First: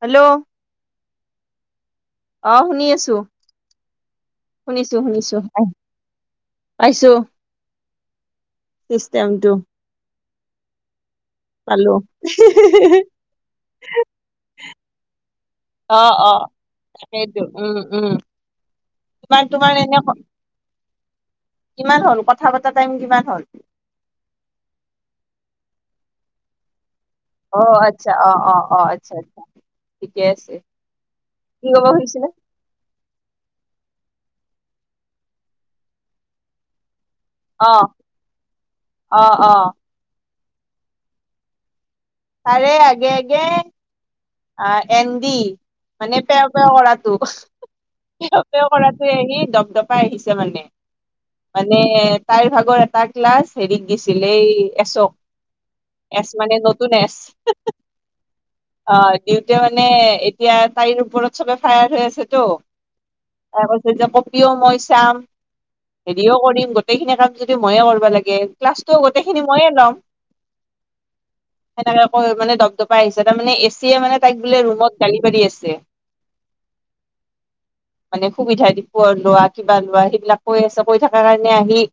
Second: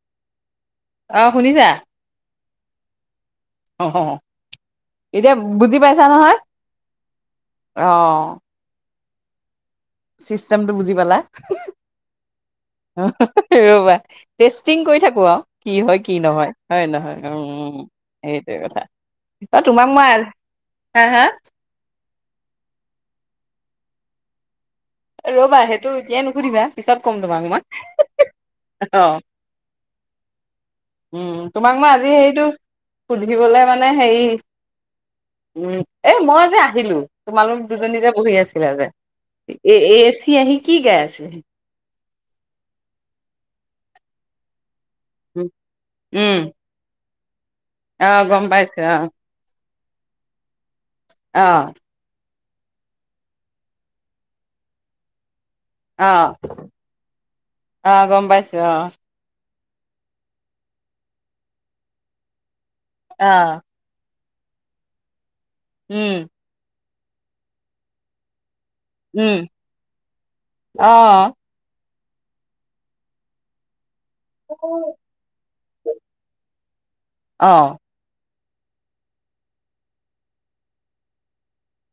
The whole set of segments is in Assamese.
হেল্লো' অ শুনিছা অ শুনি আছো অ শুনিছো এতিয়া শুনিছো বুজি পাইছা নহয় পাইছো আহ চিষ্টেমটো চিষ্টেমটো বুজি পালা পালো ৰবা তে চিং কৰি থাকো আৰু কি অ হয় কি অ নহয় হয় নহয় উ সেইটোৱে কথা তমাৰ অ তোমাৰাৰে তোমাক ন মই হা হা কথা পতা টাইম কিমান হ ৰ'বা সেইটো এতিয়াই নুসুধিবা পিছত কম অ তোমাৰাকমান আচ্ছা অ অ আচ্ছা আচ্ছা ঠিকে আছে উম কি তোমাক কব মই আজি খুজিছিলে হেইৰিটো সুধিবলে মানে হেৰি উম এ মই যে আহিলোঁ তোমালোক অ দুজনী যে বহি আছিলা যে। অ অ এ এ আহি কি গাইআছে [unintelligible] তাৰে আগে আগে অ এন্দি মানে উম পেও পেও অ গম পাইছো অ কৰাটোয়ে আহি দপ দপ পাই আহিছে মানে মানে তাইৰ ভাগৰ এটা ক্লাছ হেৰিত দিছিল এই এচক অ অ এছ মানে নতুন এচ অ গম পাইছো অ অ' দিওঁতে মানে এতিয়া তাইৰ ওপৰত চবে ফায়াৰ হৈ আছেতো অ তাৰ কৈছে যে কপিও মই চাম উম হেৰিও কৰিম গ গোটেইখিনি কাম যদি ময়ে কৰিব লাগে। ক্লাছটো উম গোটেইখিনি ময়ে লম। অ সেনেক কৈ মানে দপদপাই আহিছে তাৰমানে এ চিয়ে মানে তাইক বোলে ৰুমত গালি পাৰি আছে আহ। সুবিধা দি প লোৱা কিবা লোৱা সেইবিলাক কৈ আছে কৈ থকা কাৰণে আহি।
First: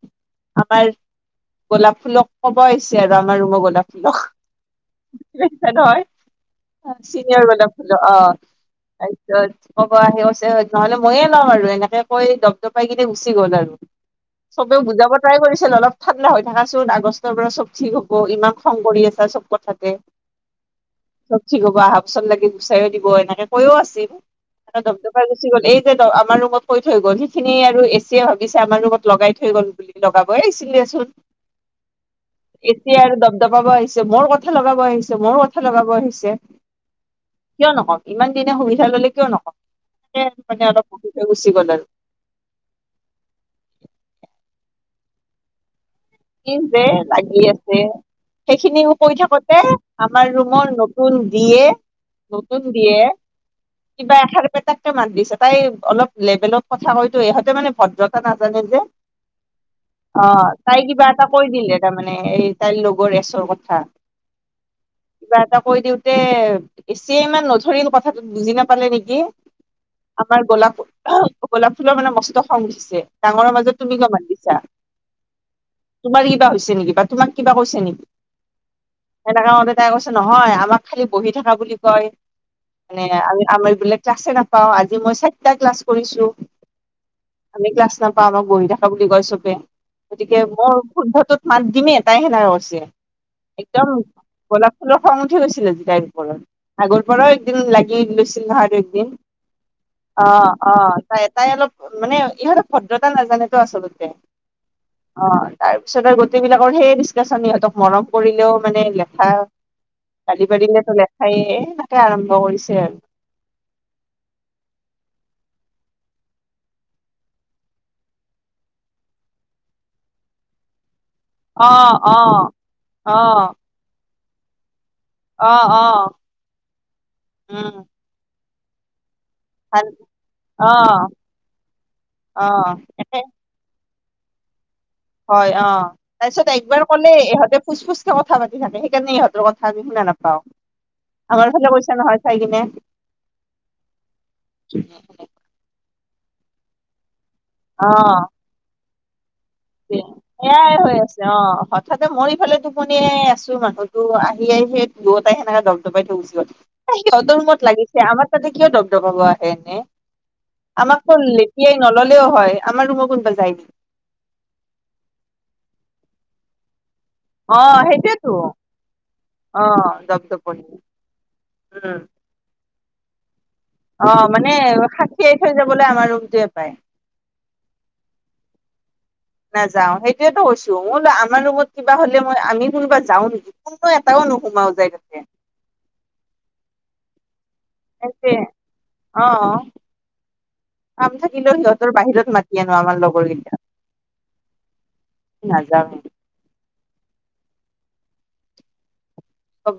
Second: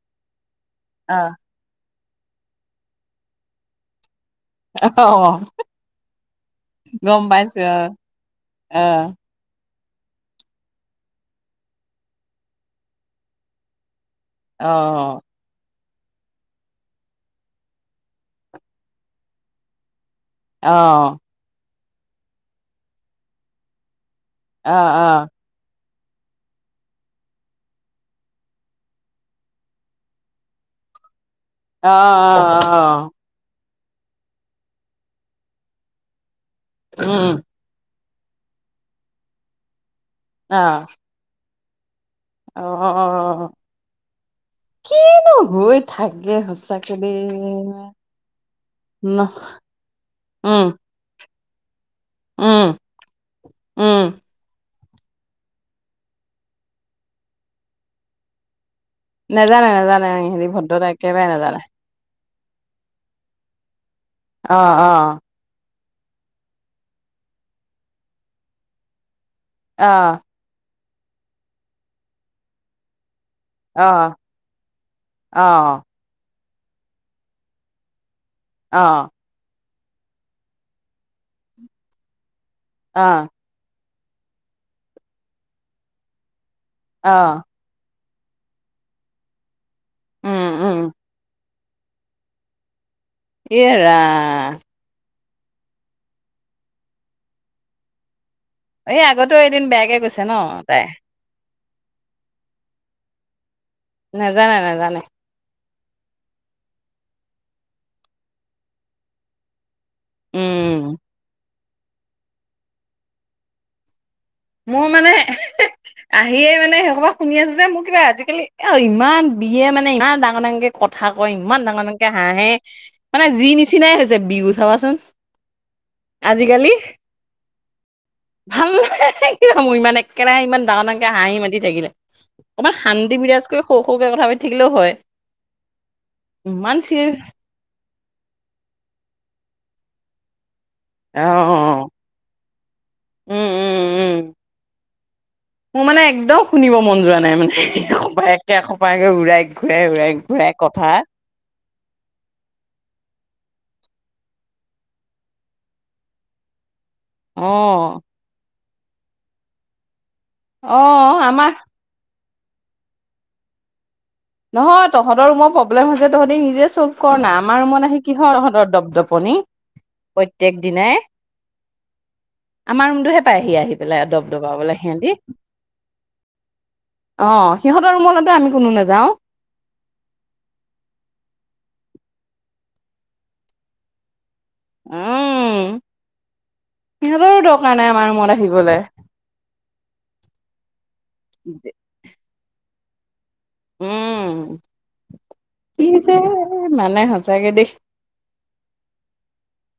আমাৰ অ অ গোলাপ ফুলক কব হৈছে আৰু আমাৰ ৰুঙৰ গোলাপ ফুলক। অহ। চিঙিয়ৰ গলা ফুল অ তাৰিছত। ক'ব আহেছে নহলে ময়ে লম আৰু এনেকে কৈ দপদপাই কিইনে গুচি গ'ল আৰু। অ চবেও বুজাব ট্ৰাই কৰিছিল অলপ। ঠাণ্ডা হৈ থাককাচোন, আগষ্টৰ পৰা চব ঠিক হ'ব ইমান খং কৰি আছা চব কথাতে। আহ। বা হফচত লাগি গুচাই দিব এনেকে কৈও অ অ আছিলমদাই গুচি গ'ল এই [unintelligible] আমাৰ ৰুমত কৈ থৈ গ'ল সিখিনি আৰু এচিয়ে ভাবিছে আমাৰ ৰুমত লগাই থৈ গল বুলি লগাবছিলেচোন। অ অ অ অ এতিয়া আৰু দপ দপাব আহ। মোৰ কথা লগাব আহিছে, মোৰ কথা লগাব আহিছে। উম। কিয় নকম ইমান দিনে সুবিধা ললে কিয় নকওঁ অ মানে অলপ গুচি গ'ল আৰু। অ কিনো হৈ। থাকে কি যে সঁচাক। লাগি আছে সেইখিনিও কৈ থাকোতে আমাৰ উম ৰুমৰ নতুন। দিয়ে উম নতুন দিয়ে উম কিবা এশাৰপেটাক। মান দিছে, তাই অলপ লেভেলত কথা কৈতো ইহঁতে মানে ভদ্ৰতা নাজানে যে। নাজানে নাজানে অ হেৰি তাই ভদ্ৰতাই কিবা এটা কৈ দিলে তাৰমানে এই তাইৰ লগৰ এ অ কথা। অ অ। এ এছিয়ে ইমান নধৰিল কথাটো বুজি নাপালে নেকি, অ আমাৰ গোলাপ আহ গোলাপ ফুলৰ মানে মসুটো খং উঠিছে, ডাঙৰৰ মাজত অ তুমি কিয় মাত দিছা। অ তোমাৰ কিবা হৈছে নেকি বা তোমাক কিবা কৈছে নেকি অ এনেকা মতে তাই কৈছে নহয় আমাক খালি বহি থকা বুলি কয়, অ মানে আৰু আমাৰ এইবিলাক। ক্লাছে নাপাওঁ আজি মই চাৰিটা ক্লাছ কৰিছো, অ আমি ক্লাছ নাপ। তা আমাক গ়ি থখা বুলি কয় চবে গতিকে উম মোৰ উম শুধটোত মাত দিমেই তাই সেনেকেৈছে [unintelligible] এ একদম ৰাম গোলাপ ফুল। খং উঠি গৈছিল আজি তাইৰ ওপৰত আগৰ পৰাও একদিন লাগি লৈছিল। চ আৰু এই একদিন আগতেও এদিন বেয়াকে গৈছে অ ন অ তাই ত তাই অলপ [unintelligible] মানে ইহঁতৰ ভদ্ৰতা নাজানেতো আচলতে নাজানে নাজানে অ। তাৰপিছত আৰু গোটেইবিলাকৰ সেই ডিচকাশচন সিহঁতক মৰম কৰিলেও মানে লেখা। কালি উম বাৰিলেতো লেখাইে তাকে আৰম্ভ কৰিছে আৰু। মোৰ মানে আহিয়ে মানে সেই কব শুনি আছো যে, মোৰ কিবা আজিকালি অ ইমান বিয়ে মানে ইমান ডাঙৰ ডাঙৰকে কথা। কথা কয় অ ইমান ডাঙৰ ডাঙকে অ হাঁহে, মানে যি নিচিনাই হৈছে বিহু চাবাচোন। আহ আহ উম। ভং [unintelligible] কেলেশ ভাল ইমান একেৰাহে ইমান অ ডাঙৰ ডাঙৰকে হাঁহি মাতি থাকিলে, অ অকণমান একে শান্তি বিৰাজ কৰি সৌখ সৰুকে কথা পাতি থাকিলও হয়। হয়, অ তাৰপিছত ইমান একবাৰ চিৰি কলে ইহঁতে ফুচ- ফুচ। কথা পাতি থাকে সেইকাৰণে ইহঁতৰ কথা আমি শুনা নাপাও। অ আমাৰ ফালে পইচা নহয় চাই কিনে। উম উম উম মোৰ মানে একদম শুনিব মন যোৱা নাই, মানে এসোপা একেসোপাে উৰাইহ এয়াই হৈ আছে অ হয় তথাতে মই ইফালে টোপনিয়াই আছো মানুহতো আহি আহি সেই দুয়টাই সেনেকে দপদপাই থৈ গৈচি গ'ল। সিহঁত অ ৰুমত লাগিছে আমাৰ তাতে কিয় ডপডপাব আহে এনে। অ আমাকতো আমাৰ লেতিয়াই নললেও হয়, আমাৰ ৰুমৰ কোনোবা যায় নে নহয় তহঁতৰ ৰুমৰ প্ৰব্লেম হৈছে তহঁতি নিজে শ্বলভ কৰ না অ আমাৰ ৰুমত আহি সেইটোয়েতো কিহৰ তহঁতৰ দপদপনি অ দপদপনি প্ৰত্যেক দিনাই উম আমাৰ ৰুমটোহে পাইহি আহি পেলাই অ দব মানে দবাবলে সিহঁতি। সাঁচিয়াই থৈ যাবলৈ আমাৰ ৰুমটোৱে পায় অ সিহঁতৰ ৰুমলৈতো আমি কোনো নাযাও নাযাও সেইটোয়েতো কৈছো মোৰ আমাৰ ৰুমত কিবা হলে ম আমি কোনোবা যাও নেকি কোনো এটাও ন সমাও যায় কিনে সিহঁতৰ ডৰ তাকে অ কাম থাকিলেও সিহঁতৰ বাহিৰত মাতি কেনো আমাৰ লগৰী উম! কি নাযাও যে মানে সচাকে দেই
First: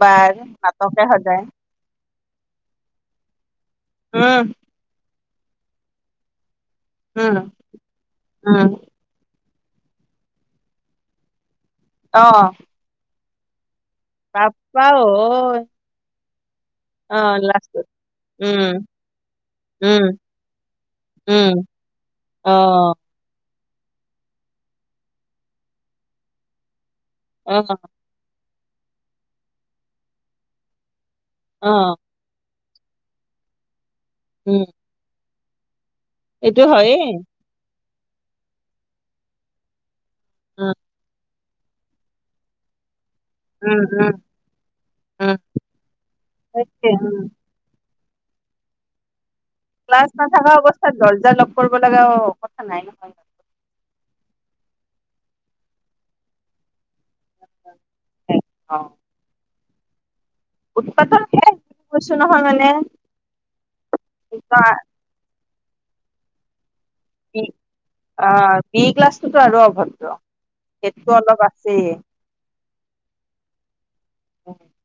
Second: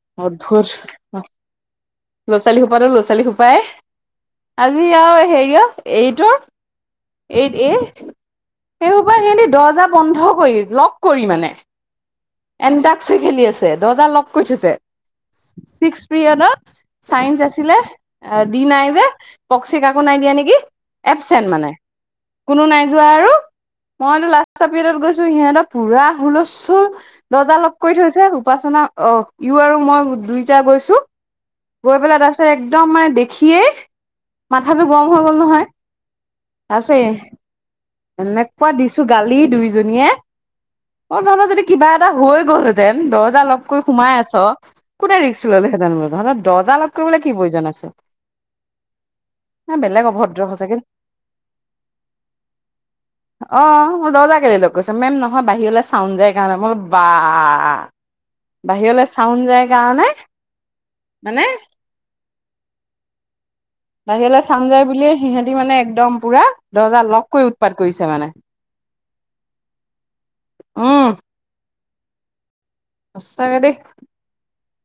বাৰ অদ্ভুত নাটকে সজায় ল'ৰা ছোৱালী সোপা তো ল'ৰা ছোৱালী সোপাই উম আজি আৰু হে কিয় এইট উম উম [unintelligible] বন্ধ কৰি লগ কৰি মানে। অ এনটাক্স খেলি আছে দৰ্জা লক কৰি থৈছে বাপ্পা ঐ চিক পিয়েডট অ ছাইঞ্চেছ আছিলে লাষ্টত উম নাই যে পক্সি উম কাকো নাই দিয়া নেকি, এবচেণ্ট উম মানে, অ কোনো নাই যোৱা আৰু। মই লাষ্ট পিৰিয়ডত গৈছো সিহঁতৰ পোৰা হুলস্থুল অ দৰ্জা লক কৰি থৈছে উপাসনা অ ইউ আৰু মই দুইটা গৈছো অ গৈ পেলাই তাৰপিছত এক দম মানে দেখিয়েই, উম মাথাতো গৰম হৈ গ'ল নহয়। এইটো হয়েই এনেকোৱা দিছো গালি দুইজনীয়ে অ ধৰণৰ যদি কিবা এটা হৈ গ'লহেতেন দৰ্জা লগ উম কৰি উম সোমাই আছ কোনে উম ৰিক্স দিলেহেতেন জানো তঁহত দৰ্জা সেইটোৱে লগ উম কৰিবলৈ কি প্ৰয়োজন আছে এ বেলেগ ক্লাছ অভদ্ৰ নাথকা সঁচাকে অৱস্থাত দৰ্জা লগ কৰিব লগা কথা নাই নহয় অ মই দৰ্জা কেলে লগ কৰিছ মেম নহয় বাহিৰলৈ চাউণ্ড যায় কাৰণে ম বোলো বা বাহিৰলৈ চাউণ্ড যায় কাৰণে উৎপাতনে মানে কৈছো নহয় মানে বাহিৰলৈ চাউণ্ড কা- যাই বুলিয়ে সিহঁতি মানে একদম পোৰা দৰ্জা লগকৈ উৎপাত কৰিছে মানে। সেটো আৰু অভদ্ৰ সেটো অলপ আছে সঁচাকৈ দেই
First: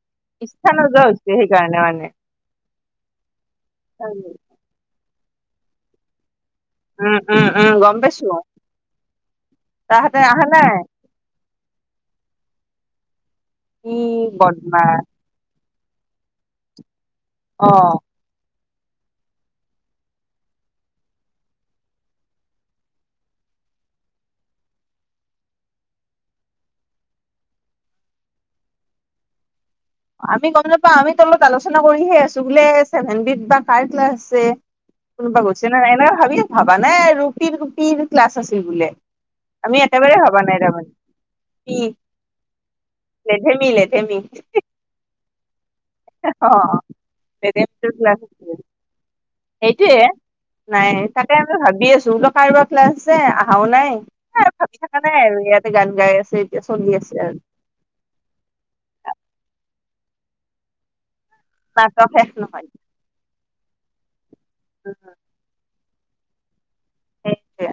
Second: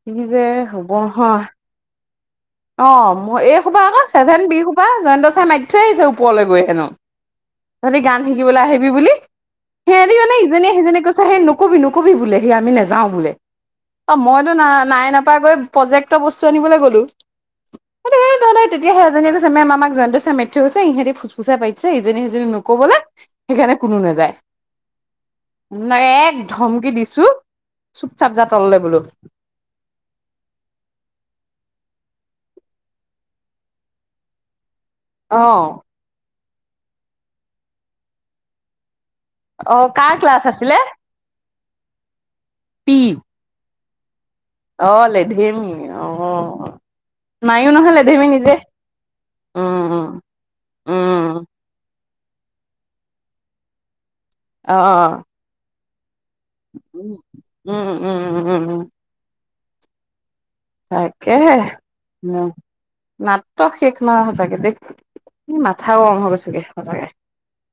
কি যে ইচ্ছা হব নোযোৱা হৈছে নহয় সেইকাৰণে মানে অ মোৰ এই সোপা আকৌ ছেভেন বি সোপা জয়ন্ত চাই মাৱি থজ আহিছে ওপৰলৈ গৈ নো উম উম উম গম তহঁতি গান পাইছো শিকিবলৈ আহিবি বুলি তাহাঁতে সিহঁতি মানে অহা নাই ইজনীয়ে সিজনীক কৈছে সেই নো নকবি নকবি বোলে সি আমি নাযাও বোলে, ই অ মইতো বদমাছ নাইনপা গৈ প্ৰজেক্টৰ বস্তু আনিবলৈ গ'লো অ তেতিয়া সদায় তেতিয়া সেই এজনী কৈছে মেম আমাক জয়ন্ত ছাৰে মাৰি থৈ গৈছে হৈছে ইহঁতি ফোচফুচাই পাতিছে ইজনীয়ে সিজনীক নকবলৈ সেইকাৰণে কোনো নাযায় নাই এক ধমকি দিছো চুপচাপ জা তললে বোলো আমি গম নাপাওঁ আমিত তলত আলোচনা কৰিহে আছো বোলে চছেভেন বি বা কাৰ ক্লাছ আছে কোনোবা অ গৈছে ন নাই এনে ভাবি ভাবা নাই ৰুপিৰ ৰুপিৰ ক্লাছ আছিল বোলে আমি অ কাৰ একেবাৰে ভবা ক্লাছ নাই আছিলে তাৰমানে কি, পি লেধেমি লেধে ধেমি অ লেধিমি আহ মায়ো লেধেমিটোৰ নহয় ক্লাছ লেধেমি আছিল নিজে। উম সেইটোয়ে উম নাই তাকে উম আমি ভাবি আছো ল কাৰোবাৰ ক্লাছ আছে অহাও নাই এ অ ভাবি থকা অ নাই আৰু ইয়াতে গান গায় আছে এতিয়া চলি উম! আছে আৰু উম! উম! উম! উম! উম! হয় এহে নাটক শেষ এ নহয় নাটক শেষ নহয় সচাকে দে নাট কথাও কম হ'ব চাগে সেইটোৱে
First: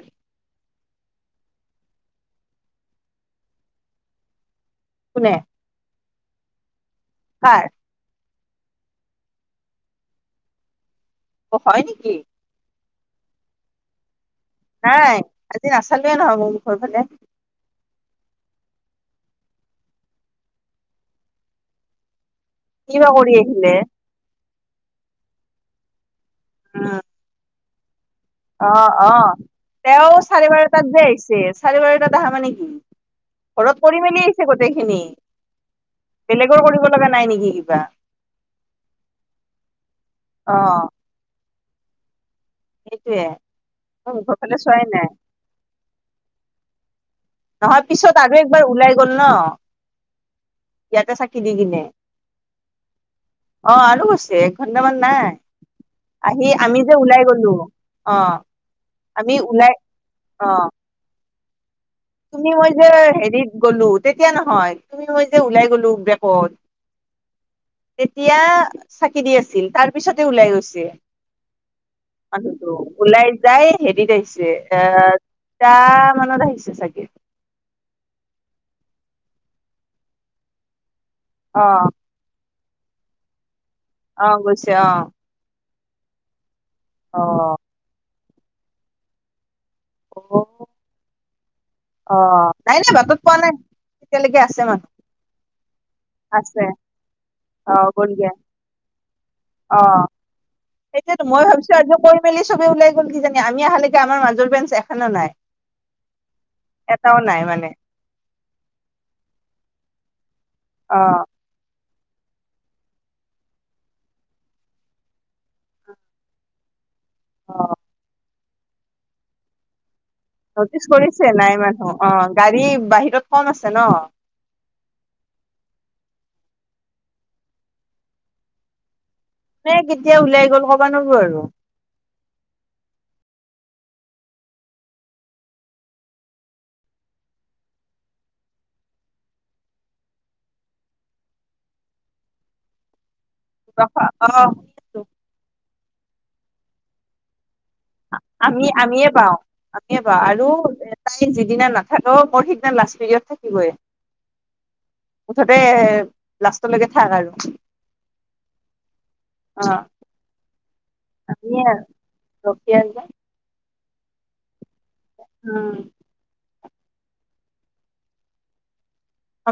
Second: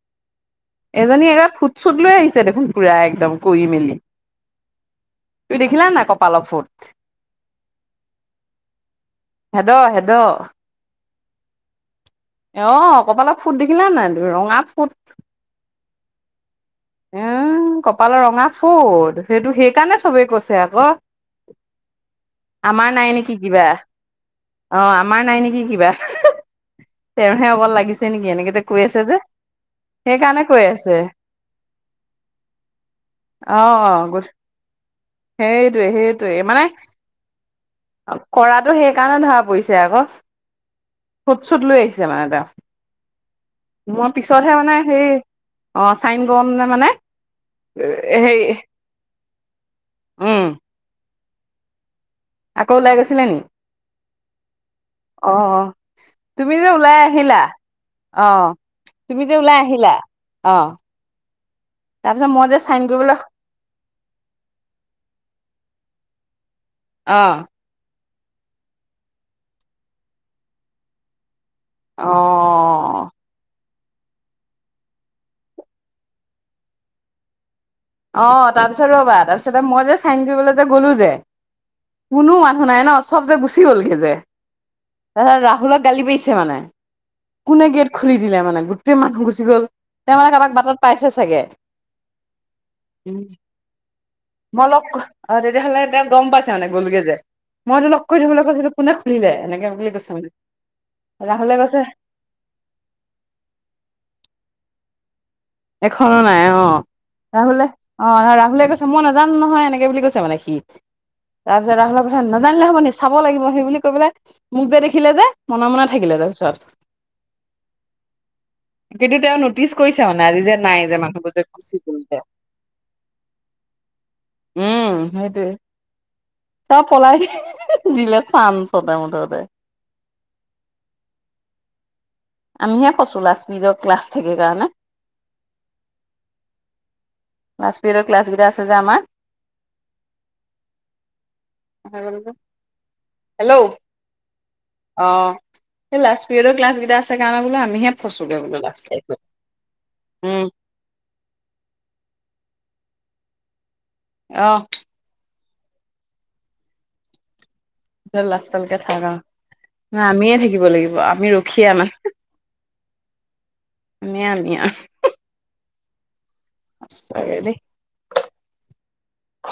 এজনী একে ফুট চুট লৈ আহিছে দেখোন পুৰা একদম কৰি মেলি কোনে তুমি দেখিলা নাই কপালৰ ফুত কাৰ। হেদ হেদ অ হয় নেকি? অ কপালত ফুট দেখিলে নাই ৰঙাত ফুট চালে নহব মুখৰ ফালে এ কপালৰ ৰঙা ফুট সেইটো সেইকাৰণে চবেই কৈছে আকৌ আমাৰ কি বা নাই কৰি নেকি কিবা আহিলে অ আমাৰ নাই নেকি কিবা উম তেওঁৰহে অকল লাগিছে নেকি এনেকে যে অ কৈ আছে অ যে তেওঁ সেইকাৰণে চাৰে কৈ বাৰটাত আছে যে আহিছে চাৰে বাৰটাত আহা মানে কি অ ঘৰত কৰি মেলি গুড আহিছে গোটেইখিনি সেইটোৱে বেলেগৰ কৰিব লগা নাই নেকি কিবা কৰাতটো সেইকাৰণে ধৰা পৰিছে আকৌ অ ফুট চুট লৈ আহিছে মানে তেওঁ সেইটোৱে মই পিছতহে মানে হেই অ চাইন গমনে মানে নহয় পিছত হেৰি আৰু একবাৰ ওলাই গল ন উম ইয়াতে চাকি দি কিনে। আকৌ ওলাই গৈছিলে নি অ আৰু গৈছে এক ঘন্টামান অ নাই অ আহি আমি যে ওলাই গলো অ অহ তুমি যে ওলাই আহিলা অ অহ তুমি মই যে হেৰিত গ'লো তেতিয়া নহয় তুমি মই যে ওলাই গলো বেকত অহ তেতিয়া চাকি দি আছিল তাৰ পিছতে ওলাই গৈছে অ আমি ওলাই যায় হেৰিত আহিছে এ টা মানত আহিছে চাগে অ তাৰপিছত ৰবা তাৰপিছতে মই যে চাইন কৰিবলৈ যে গ'লো যে অ শুনাই ন চব যে গুচি গ'লগে যে অ গৈছে অ তাৰপিছত ৰাহুলক গালি পাৰিছে মানে অ কোনে গেট খুলি দিলে মানে গোটেই মানুহ গুচি গ'ল তেওঁ অ মানে কাৰোবাক বাটত পাইছে চাগে অ নাই নাই উ বাটত পোৱা নাই তেতিয়ালৈকে আছে মই মানুহ লগ তেতিয়াহ'লে এ গম পাইছে আছে মানে গ'লগে যে অ মইতো লগ কৰি গ'লগে থবলৈ কৈছিলো কোনে খুলিলে এনেকে বুলি কৈছে মানে তেতিয়ো মই ৰাহুলে ভাবিছো কৈছে আৰু কৰি মেলি চবে ওলাই গ'ল কি জানি আমি আহালৈকে আমাৰ মাজৰ বেঞ্চ এখনো নাই এখনো নাই অ এটাও নাই মানে ৰাহুলে অ ৰাহুলে কৈছে মই নাজানো নহয় এনেকে বুলি কৈছে মানে অ তাৰপিছত ৰা নাজানিলে হ'ব নি চাব লাগিব সেই বুলি কৈ পেলাই মোক যে দেখিলে যে মনে মনে থাকিলে তাৰপিছত অ কিন্তু তেওঁ নটিচ কৰিছে অ নটিচ কৰিছে নাই মানুহ অ গাড়ী বাহিৰত কম আছে ন উম সেইটোৱে চব পলাই দিলে চান চতে মুঠত এ কেতিয়া ওলাই গ'ল কবা নবো আৰু আমিহে কৈছো লাজ্মিতৰ ক্লাছ থাকে কাৰণে লাষ্ট পিৰিয়ডৰ ক্লাছ কেইটা আছে যে আমাৰ [inaudible] গম পাইছ ন? অ হে লাষ্ট ইয়ৰ ক্লাছ কেইটা আছে কাৰণে বোলে আ আমি আমিয়ে পাওঁ আমিয়ে পাওঁ উম আৰু তাই যিদিনা নাথাকে ত মোৰ সেইদিনা লাষ্ট পিৰিয়ড থাকিবই। আহ মুঠতে লাষ্টলৈকে থাক আৰু লাষ্টলৈকে থাক আৰু অ ন আমিয়ে থাকিব লাগিব আমি ৰখিয়া মানে, কি আঞ্জা নিয়া নিয়া উম সঁচা কে দেই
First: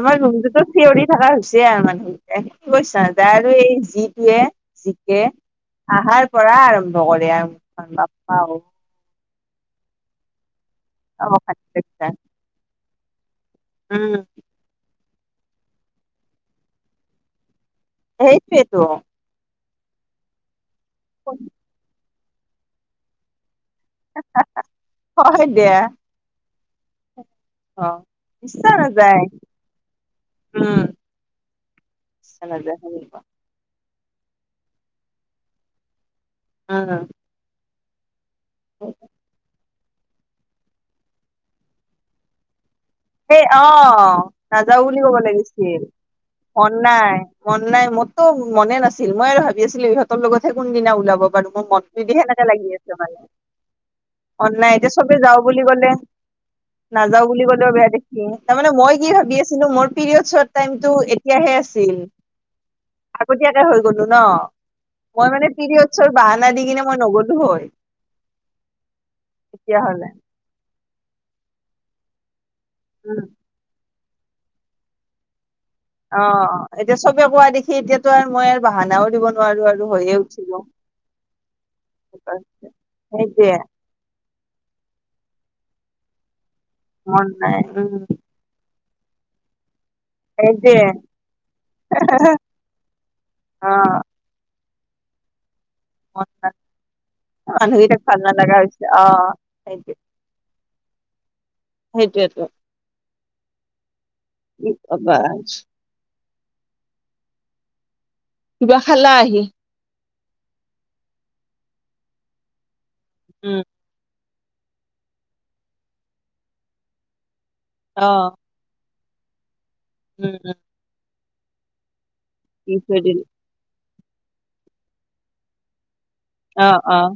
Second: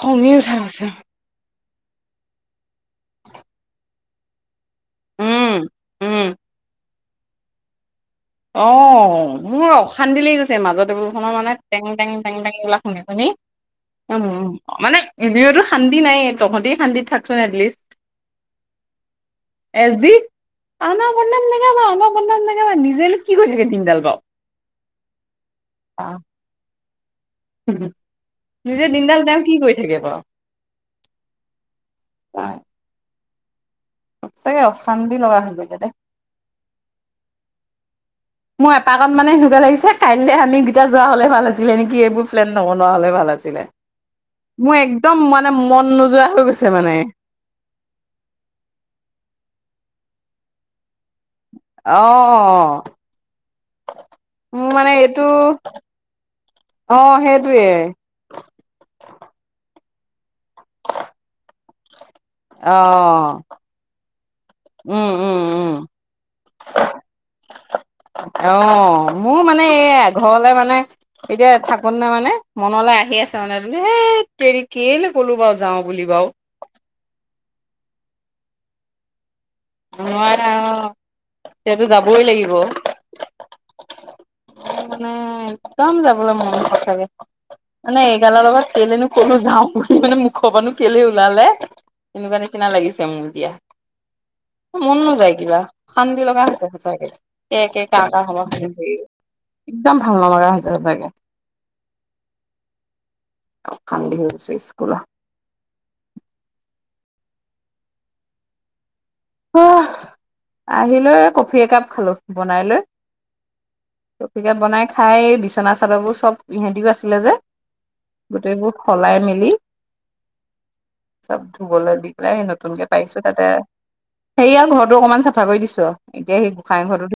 আমাৰ উঠা মমটোতো হৈছে থেঞৰি থকা হৈছে আৰু মান কছ ত আৰু এই যিটোৱে [unintelligible] জিকে উম উম আহাৰ পৰা আৰম্ভ কৰে আৰু ঔ অ মোৰ অশান্তি লাগি গৈছে মাজৰ টেবুল খনৰ মানে অশান্তি লাগি টেং যায় টেং টেং ওলা শুনি মানে উম মোৰ মানে, জিবিৰৰটো শান্তি নাইয়ে তহঁতেই শান্তিত থাকচোন এটলিষ্ট, সেইটো যে টো এচ দি আমাক বদনাম নাগাবা আমাক বদনাম নাগাবা নিজে কি কৰি থাকে তুমি ঠেলগাঁও হয় দিয়া অ ইচ্ছা নিজে দিনডাল নাযায় তেওঁ কি কৰি থাকে বাৰু। উম, চানদে হিবা [unintelligible] সচাকে অশান্তি লগা থৈ গ'ল দেই, অ অ মোৰ এপাকত মানে সেনেুৱে লাগিছে কাইলে আমি গিটা যোৱা হলে ভাল হৈছিলে নেকি এইবোৰ প্লেন ন সেই অ নাযাও বুলি ক'ব একদম মানে লাগিছিল মন নোযোৱা হৈ গৈছে মন মানে নাই মন নাই মোৰতো মনে নাছিল মই আৰু ভাবি আছিলো ইহঁতৰ লগতহে কোনদিনা ওলাব বাৰ মোৰ মনটো দি সেনেকে লাগি অ', আছে মানে অ মোৰ নাই মানে এতিয়া চবে এইটো যাওঁ বুলি গ'লে অ', নাযাওঁ বুলি সেইটোৱে। কলেও বেয়া দে তাৰ মানে মই কি ভাবি আছিলো মোৰ পিৰিয়ড শ টাইমতটো এতিয়াহে আছিল অ', আগতিয়াকে হৈ গলো ন উম, মই উম, মানে উম, পিৰিয়ড‌ ছৰ বাহানা দি কিনে মই নগলো হয়। অ মোৰ মানে তেতিয়াহ'লে এই ঘৰলে মানে এতিয়া থাকোন নে মানে মনলৈ আহি আছে মানে ধেই তেৰি কেলে ক'লো বাউ অ এতিয়া চবে কোৱা দেখি এতিয়াতো আৰু মই আৰু বাহানাও দিব, আৰু আৰু হৈয়ে নোৱাৰা উঠিলো অ', এতিয়াতো যাবই লাগিব। সেইটোয়ে একদম যাবলৈ মন সচাঁকে মন নাই মানে উম এইগালৰত লগত কেলেনো কতনো যাওঁ তোৰ মানে মুখৰ পৰানো সেইটোৱে কেলে ওলালে সেনেকুৱা নিচিনা লাগিছে মোৰ দিয়া অ মন নোযায় কিবা অশান্তি লগা হৈছে সঁচাকে কে কে মানুহকেইটাক কাহ ভাল কাহ খনত নালাগা থাকি হৈছে থাকি। অ সেইটোৱে একদম ভাল নলা হৈছে সঁচাকে। সেইটোৱেতো অশান্তি হৈ গৈছে কি স্কুলৰ। কবা কিবা খালা আহি? আহিলৈ কফি একাপ খালো বনাই লৈ উম কফি কাপ বনাই খাই এই বিচনা চাদৰবোৰ চব ইহঁতিও আছিলে যে অ গোটেইবোৰ, সলাই মেলি উম উম চব ধুবলৈ দি পেলাই দি নতুনকে থৈ পাইছো দিলো তাতে সেয়া ঘৰৰতো অকনমান চাফা কৰি দিছো এতিয়া সেই অ গোসাঁই অ ঘৰৰতো